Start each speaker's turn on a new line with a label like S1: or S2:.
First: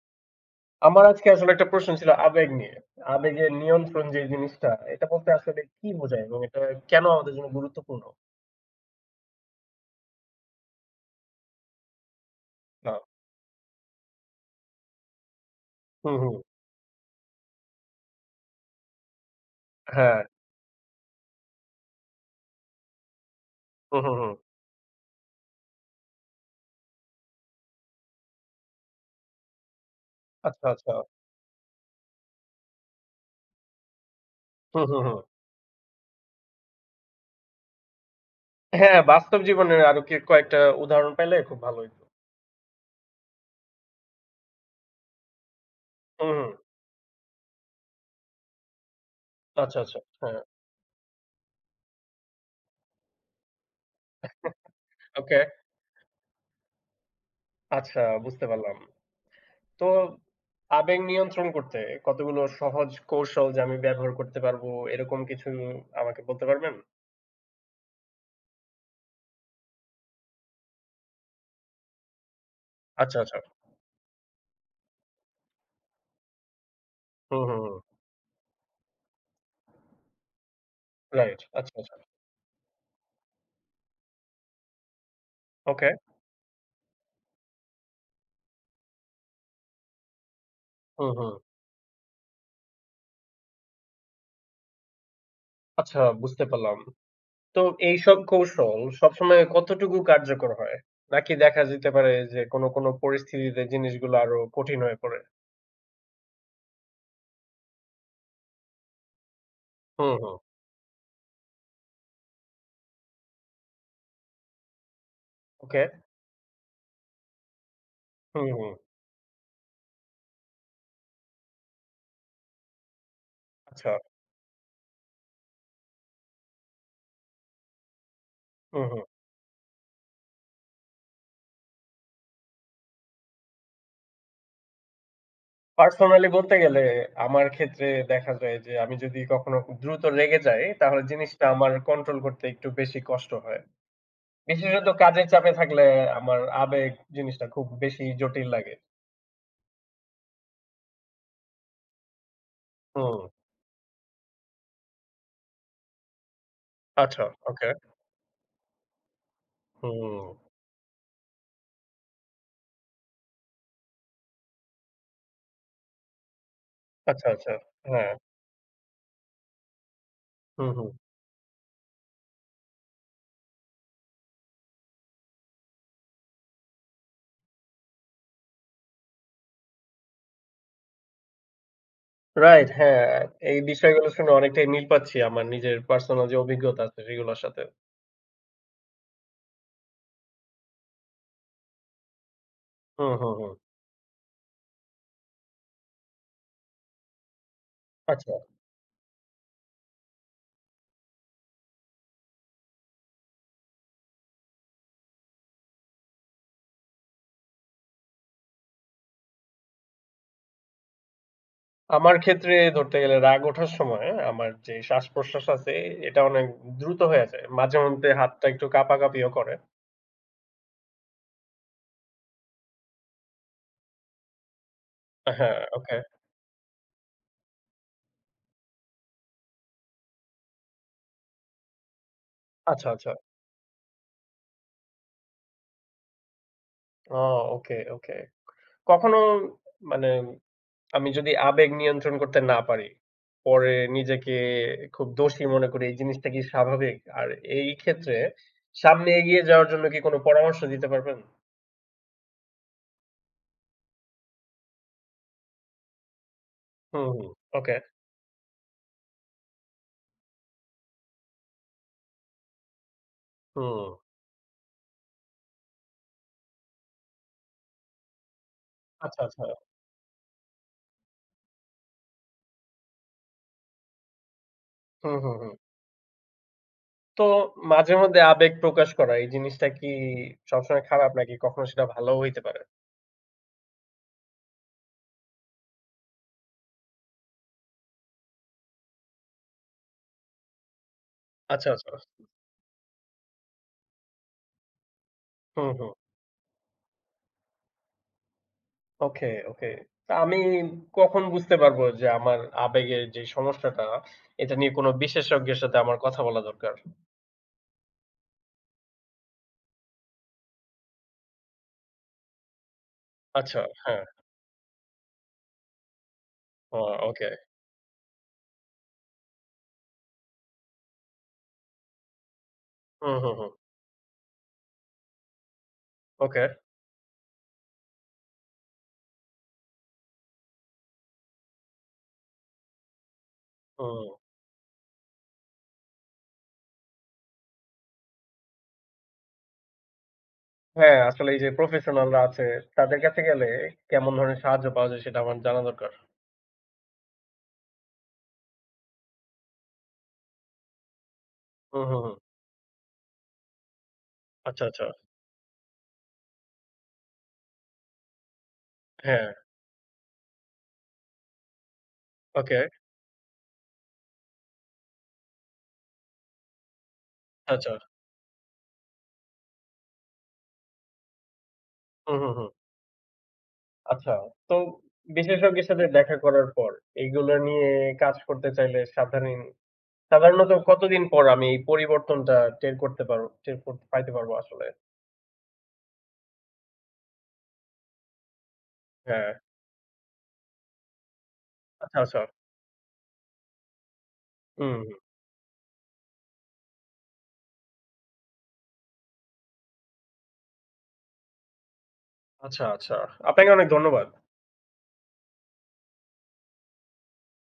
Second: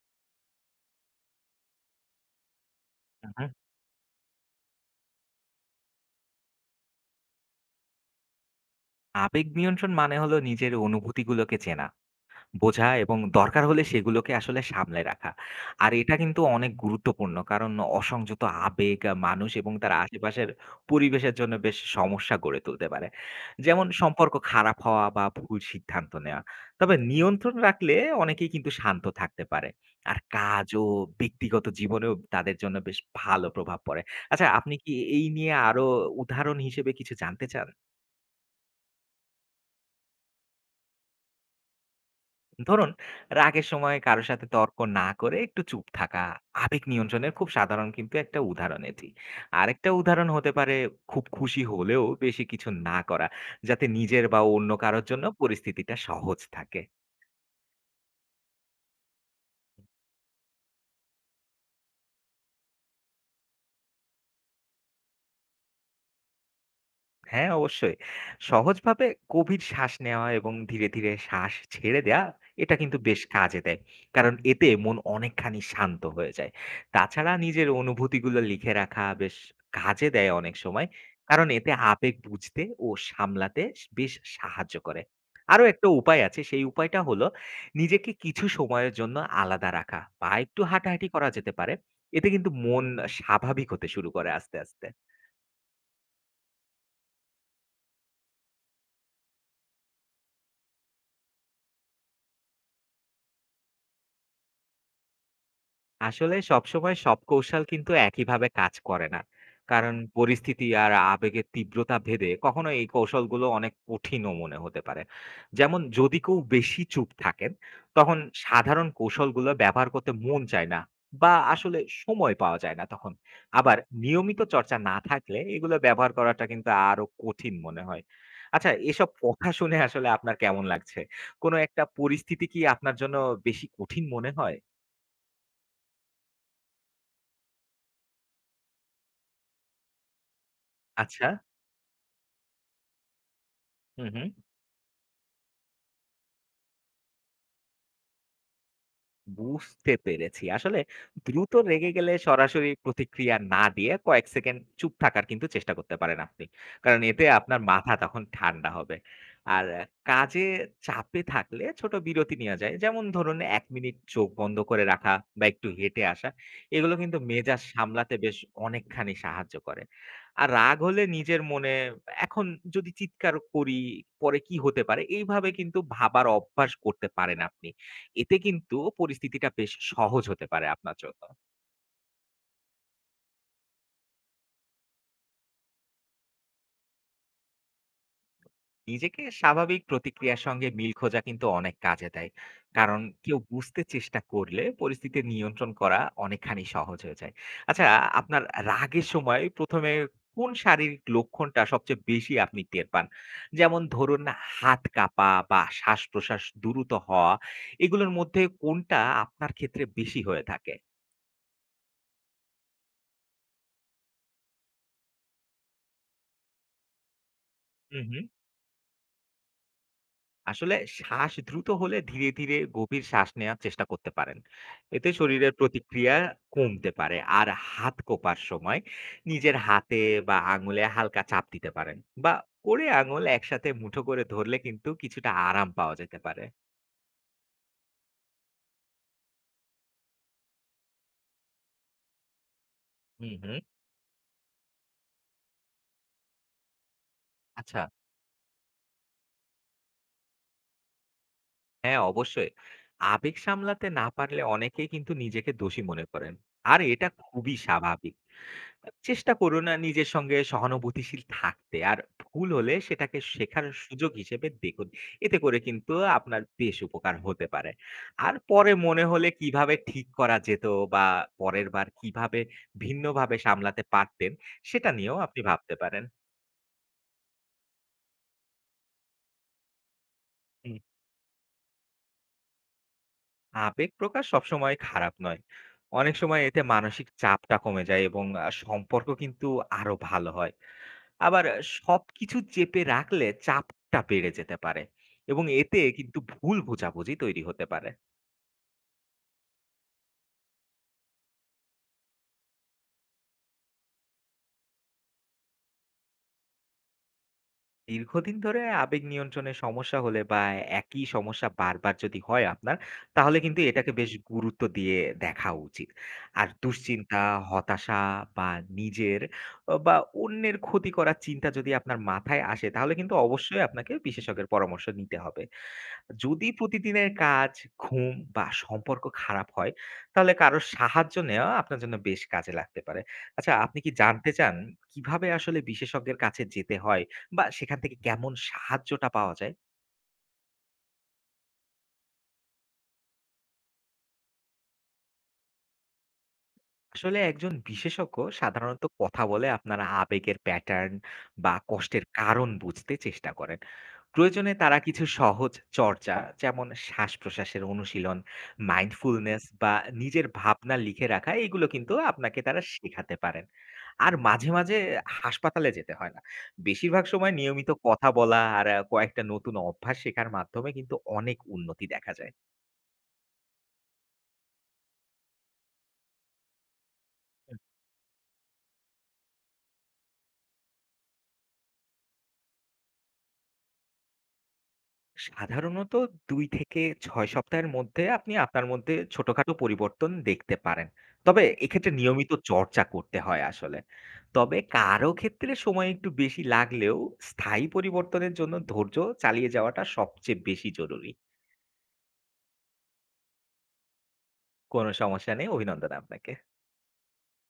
S1: আমার আজকে আসলে একটা প্রশ্ন ছিল আবেগ নিয়ে।
S2: হুম,
S1: আবেগের
S2: হুম।
S1: নিয়ন্ত্রণ যে জিনিসটা, এটা বলতে আসলে কি বোঝায় এবং এটা কেন আমাদের জন্য গুরুত্বপূর্ণ?
S2: আবেগ নিয়ন্ত্রণ মানে হলো নিজের অনুভূতিগুলোকে চেনা, বোঝা
S1: না।
S2: এবং দরকার হলে সেগুলোকে আসলে সামলে রাখা। আর
S1: হুম,
S2: এটা
S1: হুম।
S2: কিন্তু অনেক গুরুত্বপূর্ণ কারণ অসংযত আবেগ মানুষ এবং তার
S1: হ্যাঁ।
S2: আশেপাশের পরিবেশের জন্য বেশ সমস্যা গড়ে তুলতে পারে। যেমন
S1: হুম, হুম, হুম।
S2: সম্পর্ক খারাপ হওয়া বা ভুল সিদ্ধান্ত নেওয়া। তবে নিয়ন্ত্রণ রাখলে অনেকেই কিন্তু শান্ত থাকতে পারে। আর
S1: আচ্ছা,
S2: কাজ ও
S1: আচ্ছা।
S2: ব্যক্তিগত জীবনেও তাদের জন্য বেশ ভালো প্রভাব পড়ে। আচ্ছা আপনি
S1: হুম,
S2: কি
S1: হুম, হুম।
S2: এই নিয়ে আরো উদাহরণ হিসেবে কিছু জানতে চান?
S1: হ্যাঁ, বাস্তব জীবনের আরো কি কয়েকটা উদাহরণ পাইলে খুব ভালো হইত।
S2: ধরুন, রাগের সময় কারো সাথে তর্ক না করে একটু চুপ থাকা।
S1: হুম, হুম।
S2: আবেগ নিয়ন্ত্রণের খুব সাধারণ কিন্তু একটা উদাহরণ এটি।
S1: আচ্ছা,
S2: আরেকটা
S1: আচ্ছা।
S2: উদাহরণ
S1: হ্যাঁ।
S2: হতে পারে খুব খুশি হলেও বেশি কিছু না করা। যাতে নিজের বা অন্য কারোর জন্য
S1: ওকে।
S2: পরিস্থিতিটা সহজ থাকে।
S1: আচ্ছা, বুঝতে পারলাম। তো আবেগ নিয়ন্ত্রণ করতে কতগুলো সহজ কৌশল যে আমি ব্যবহার করতে পারবো এরকম কিছু আমাকে বলতে পারবেন?
S2: হ্যাঁ, অবশ্যই। সহজভাবে গভীর শ্বাস নেওয়া এবং ধীরে, ধীরে শ্বাস ছেড়ে দেয়া এটা কিন্তু
S1: আচ্ছা,
S2: বেশ
S1: আচ্ছা।
S2: কাজে দেয়। কারণ এতে মন অনেকখানি শান্ত হয়ে যায়। তাছাড়া
S1: হুম, হুম,
S2: নিজের
S1: হুম।
S2: অনুভূতিগুলো লিখে রাখা বেশ কাজে দেয় অনেক সময়।
S1: রাইট।
S2: কারণ এতে
S1: আচ্ছা, আচ্ছা।
S2: আবেগ বুঝতে ও সামলাতে বেশ সাহায্য করে। আরো
S1: ওকে।
S2: একটা উপায় আছে, সেই উপায়টা হলো নিজেকে কিছু সময়ের জন্য আলাদা রাখা বা একটু হাঁটাহাঁটি
S1: হুম,
S2: করা
S1: হুম।
S2: যেতে পারে। এতে কিন্তু মন স্বাভাবিক হতে শুরু করে আস্তে, আস্তে।
S1: আচ্ছা, বুঝতে পারলাম। তো এইসব কৌশল সবসময় কতটুকু কার্যকর হয়? নাকি দেখা যেতে পারে যে কোন পরিস্থিতিতে জিনিসগুলো আরো কঠিন হয়ে পড়ে?
S2: আসলে সবসময় সব কৌশল কিন্তু একইভাবে কাজ করে না। কারণ
S1: হুম, হুম।
S2: পরিস্থিতি আর আবেগের তীব্রতা ভেদে কখনো এই কৌশলগুলো অনেক কঠিনও মনে হতে পারে।
S1: ওকে।
S2: যেমন যদি কেউ বেশি চুপ থাকেন, তখন
S1: হুম, হুম।
S2: সাধারণ কৌশলগুলো ব্যবহার করতে মন চায় না বা আসলে সময় পাওয়া যায় না তখন। আবার
S1: আচ্ছা।
S2: নিয়মিত চর্চা না থাকলে এগুলো ব্যবহার করাটা কিন্তু আরো কঠিন মনে হয়। আচ্ছা
S1: হুম, হুম।
S2: এসব কথা শুনে আসলে আপনার কেমন লাগছে? কোনো একটা পরিস্থিতি কি আপনার জন্য বেশি কঠিন মনে হয়?
S1: পার্সোনালি বলতে গেলে আমার ক্ষেত্রে দেখা যায় যে আমি যদি কখনো খুব দ্রুত রেগে যাই তাহলে
S2: আচ্ছা।
S1: জিনিসটা আমার কন্ট্রোল করতে একটু বেশি কষ্ট হয়।
S2: হু, হু।
S1: বিশেষত কাজের চাপে থাকলে আমার আবেগ জিনিসটা খুব বেশি জটিল লাগে।
S2: বুঝতে পেরেছি। আসলে দ্রুত রেগে গেলে সরাসরি
S1: হুম।
S2: প্রতিক্রিয়া না দিয়ে কয়েক সেকেন্ড চুপ থাকার কিন্তু চেষ্টা করতে পারেন আপনি। কারণ এতে
S1: আচ্ছা।
S2: আপনার
S1: ওকে।
S2: মাথা তখন ঠান্ডা হবে। আর
S1: হুম।
S2: কাজে চাপে থাকলে ছোট বিরতি নেওয়া যায়। যেমন ধরুন ১ মিনিট চোখ বন্ধ করে রাখা বা একটু হেঁটে আসা। এগুলো কিন্তু
S1: আচ্ছা, আচ্ছা।
S2: মেজাজ
S1: হ্যাঁ।
S2: সামলাতে বেশ অনেকখানি সাহায্য করে। আর
S1: হুম,
S2: রাগ
S1: হুম।
S2: হলে নিজের মনে এখন যদি চিৎকার করি পরে কি হতে পারে এইভাবে কিন্তু ভাবার অভ্যাস করতে পারেন আপনি। এতে কিন্তু পরিস্থিতিটা বেশ সহজ হতে পারে আপনার জন্য।
S1: রাইট, হ্যাঁ। এই বিষয়গুলো শুনে অনেকটাই মিল পাচ্ছি আমার নিজের পার্সোনাল যে অভিজ্ঞতা আছে সেগুলোর সাথে।
S2: নিজেকে স্বাভাবিক প্রতিক্রিয়ার সঙ্গে মিল খোঁজা কিন্তু অনেক কাজে দেয়। কারণ
S1: হুম, হুম,
S2: কেউ
S1: হুম।
S2: বুঝতে চেষ্টা করলে পরিস্থিতি নিয়ন্ত্রণ করা অনেকখানি সহজ হয়ে যায়। আচ্ছা,
S1: আচ্ছা,
S2: আপনার রাগের সময় ১ম এ কোন শারীরিক লক্ষণটা সবচেয়ে বেশি আপনি টের পান? যেমন ধরুন হাত কাঁপা বা শ্বাসপ্রশ্বাস দ্রুত হওয়া, এগুলোর মধ্যে কোনটা আপনার ক্ষেত্রে বেশি হয়ে থাকে?
S1: আমার ক্ষেত্রে ধরতে গেলে রাগ ওঠার সময় হ্যাঁ, আমার যে শ্বাসপ্রশ্বাস আছে এটা অনেক দ্রুত হয়ে যায়।
S2: হু,
S1: মাঝেমধ্যে
S2: হু।
S1: হাতটা একটু কাঁপাকাঁপিও করে।
S2: আসলে শ্বাস দ্রুত হলে ধীরে ধীরে গভীর শ্বাস নেওয়ার চেষ্টা করতে পারেন এতে শরীরের
S1: হ্যাঁ, ওকে।
S2: প্রতিক্রিয়া কমতে পারে আর হাত কোপার সময় নিজের হাতে বা আঙুলে হালকা চাপ দিতে পারেন বা করে
S1: আচ্ছা, আচ্ছা।
S2: আঙুল একসাথে মুঠো করে ধরলে কিন্তু কিছুটা আরাম পাওয়া যেতে পারে।
S1: ও ওকে, ওকে। কখনো মানে আমি যদি আবেগ নিয়ন্ত্রণ করতে না পারি,
S2: হুম, হুম।
S1: পরে নিজেকে খুব দোষী মনে করি। এই জিনিসটা কি স্বাভাবিক? আর এই
S2: আচ্ছা।
S1: ক্ষেত্রে সামনে এগিয়ে যাওয়ার জন্য কি কোনো পরামর্শ দিতে পারবেন?
S2: হ্যাঁ, অবশ্যই। আবেগ সামলাতে না পারলে অনেকেই কিন্তু নিজেকে দোষী মনে করেন। আর এটা
S1: হুম, হুম।
S2: খুবই
S1: ওকে।
S2: স্বাভাবিক। চেষ্টা করুন নিজের সঙ্গে সহানুভূতিশীল থাকতে। আর ভুল হলে সেটাকে শেখার
S1: হুম।
S2: সুযোগ হিসেবে দেখুন। এতে করে কিন্তু আপনার বেশ উপকার হতে পারে। আর পরে মনে
S1: আচ্ছা,
S2: হলে
S1: আচ্ছা।
S2: কিভাবে ঠিক করা যেত বা পরের বার কিভাবে ভিন্নভাবে সামলাতে পারতেন, সেটা
S1: হুম,
S2: নিয়েও
S1: হুম,
S2: আপনি
S1: হুম।
S2: ভাবতে পারেন।
S1: তো মাঝে মধ্যে আবেগ প্রকাশ করা এই জিনিসটা কি
S2: হুম।
S1: সবসময় খারাপ নাকি কখনো সেটা ভালোও হইতে পারে?
S2: আবেগ প্রকাশ সবসময় খারাপ নয়। অনেক সময় এতে মানসিক চাপটা কমে যায় এবং সম্পর্ক কিন্তু আরো ভালো হয়। আবার
S1: আচ্ছা, আচ্ছা।
S2: সবকিছু চেপে রাখলে চাপটা বেড়ে যেতে পারে এবং
S1: হুম,
S2: এতে
S1: হুম।
S2: কিন্তু ভুল বোঝাবুঝি তৈরি হতে পারে।
S1: ওকে, ওকে। আমি কখন বুঝতে পারবো যে আমার আবেগের যে সমস্যাটা এটা নিয়ে কোনো বিশেষজ্ঞের সাথে আমার কথা বলা দরকার?
S2: দীর্ঘদিন ধরে আবেগ নিয়ন্ত্রণে সমস্যা হলে বা একই সমস্যা বারবার যদি হয় আপনার, তাহলে কিন্তু
S1: আচ্ছা,
S2: এটাকে
S1: হ্যাঁ।
S2: বেশ গুরুত্ব দিয়ে দেখা উচিত। আর
S1: ও
S2: দুশ্চিন্তা,
S1: ওকে।
S2: হতাশা বা নিজের বা অন্যের ক্ষতি করার চিন্তা যদি আপনার মাথায় আসে, তাহলে কিন্তু
S1: হুম, হুম, হুম।
S2: অবশ্যই আপনাকে বিশেষজ্ঞের পরামর্শ নিতে হবে।
S1: ওকে।
S2: যদি প্রতিদিনের কাজ, ঘুম বা সম্পর্ক খারাপ হয়, তাহলে কারো সাহায্য নেওয়া আপনার জন্য বেশ কাজে লাগতে পারে। আচ্ছা, আপনি কি
S1: হুম।
S2: জানতে চান কিভাবে আসলে বিশেষজ্ঞের কাছে যেতে হয় বা সেখান থেকে কেমন সাহায্যটা পাওয়া যায়?
S1: হ্যাঁ, আসলে এই যে প্রফেশনালরা আছে তাদের কাছে গেলে কেমন ধরনের সাহায্য পাওয়া যায় সেটা আমার জানা দরকার।
S2: আসলে একজন বিশেষজ্ঞ সাধারণত কথা বলে আপনার আবেগের প্যাটার্ন বা
S1: হুম, হুম,
S2: কষ্টের
S1: হুম।
S2: কারণ বুঝতে চেষ্টা করেন। প্রয়োজনে
S1: আচ্ছা,
S2: তারা
S1: আচ্ছা।
S2: কিছু সহজ চর্চা যেমন শ্বাস-প্রশ্বাসের অনুশীলন,
S1: হ্যাঁ,
S2: মাইন্ডফুলনেস বা নিজের ভাবনা লিখে রাখা এগুলো কিন্তু আপনাকে
S1: ওকে।
S2: তারা শেখাতে পারেন। আর মাঝে, মাঝে হাসপাতালে যেতে হয় না। বেশিরভাগ সময় নিয়মিত
S1: আচ্ছা।
S2: কথা বলা আর কয়েকটা নতুন অভ্যাস শেখার মাধ্যমে কিন্তু অনেক উন্নতি দেখা
S1: হুম,
S2: যায়।
S1: হুম, হুম। আচ্ছা। তো বিশেষজ্ঞের সাথে দেখা করার পর এগুলো নিয়ে কাজ করতে চাইলে সাধারণত কতদিন পর আমি এই পরিবর্তনটা টের করতে পাইতে পারবো আসলে?
S2: সাধারণত ২ থেকে ৬ সপ্তাহের মধ্যে আপনি আপনার মধ্যে
S1: হ্যাঁ।
S2: ছোটখাটো পরিবর্তন দেখতে পারেন। তবে এক্ষেত্রে
S1: আচ্ছা, আচ্ছা।
S2: নিয়মিত চর্চা করতে হয় আসলে। তবে
S1: হুম, হুম।
S2: কারো ক্ষেত্রে সময় একটু বেশি লাগলেও স্থায়ী পরিবর্তনের জন্য ধৈর্য চালিয়ে যাওয়াটা সবচেয়ে বেশি জরুরি।
S1: আচ্ছা, আচ্ছা। আপনাকে অনেক ধন্যবাদ।
S2: কোনো সমস্যা নেই। অভিনন্দন আপনাকে।